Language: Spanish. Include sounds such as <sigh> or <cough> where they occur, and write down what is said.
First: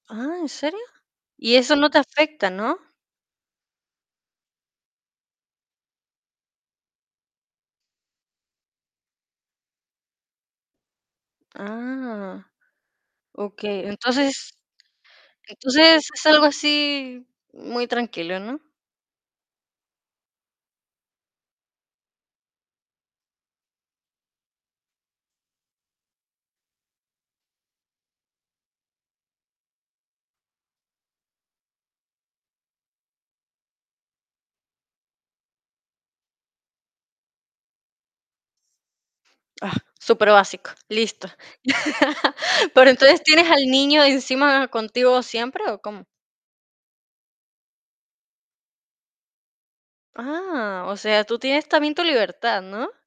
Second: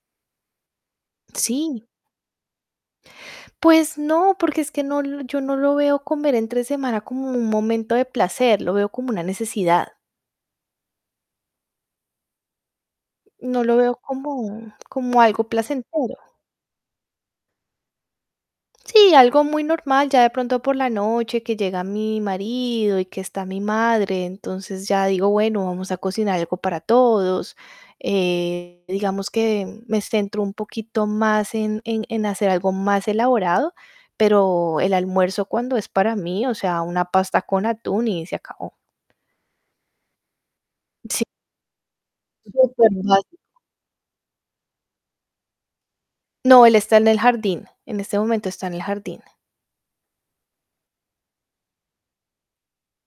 Ah, ¿en serio? Y eso Sí. no te afecta, ¿no? Pues no, porque es que no lo yo no lo veo comer entre semana como un momento de placer, lo veo como una necesidad. Ah, No lo okey. veo Entonces como como algo entonces placentero. es algo así muy tranquilo, ¿no? Sí, algo muy normal. Ya de pronto por la noche que llega mi marido, y que está mi madre, entonces ya digo: "Bueno, vamos a cocinar algo para todos". Eh, digamos que me centro un poquito más en en en hacer algo más elaborado, pero el almuerzo cuando es para mí, o sea, una pasta con atún y se acabó. Ah, superbásico, Sí. listo <laughs> Pero entonces, Supermágico. ¿tienes al niño encima contigo siempre o cómo? No, él está en el jardín. En este momento está en el jardín. Ah, o sea, tú tienes también tu libertad, ¿no?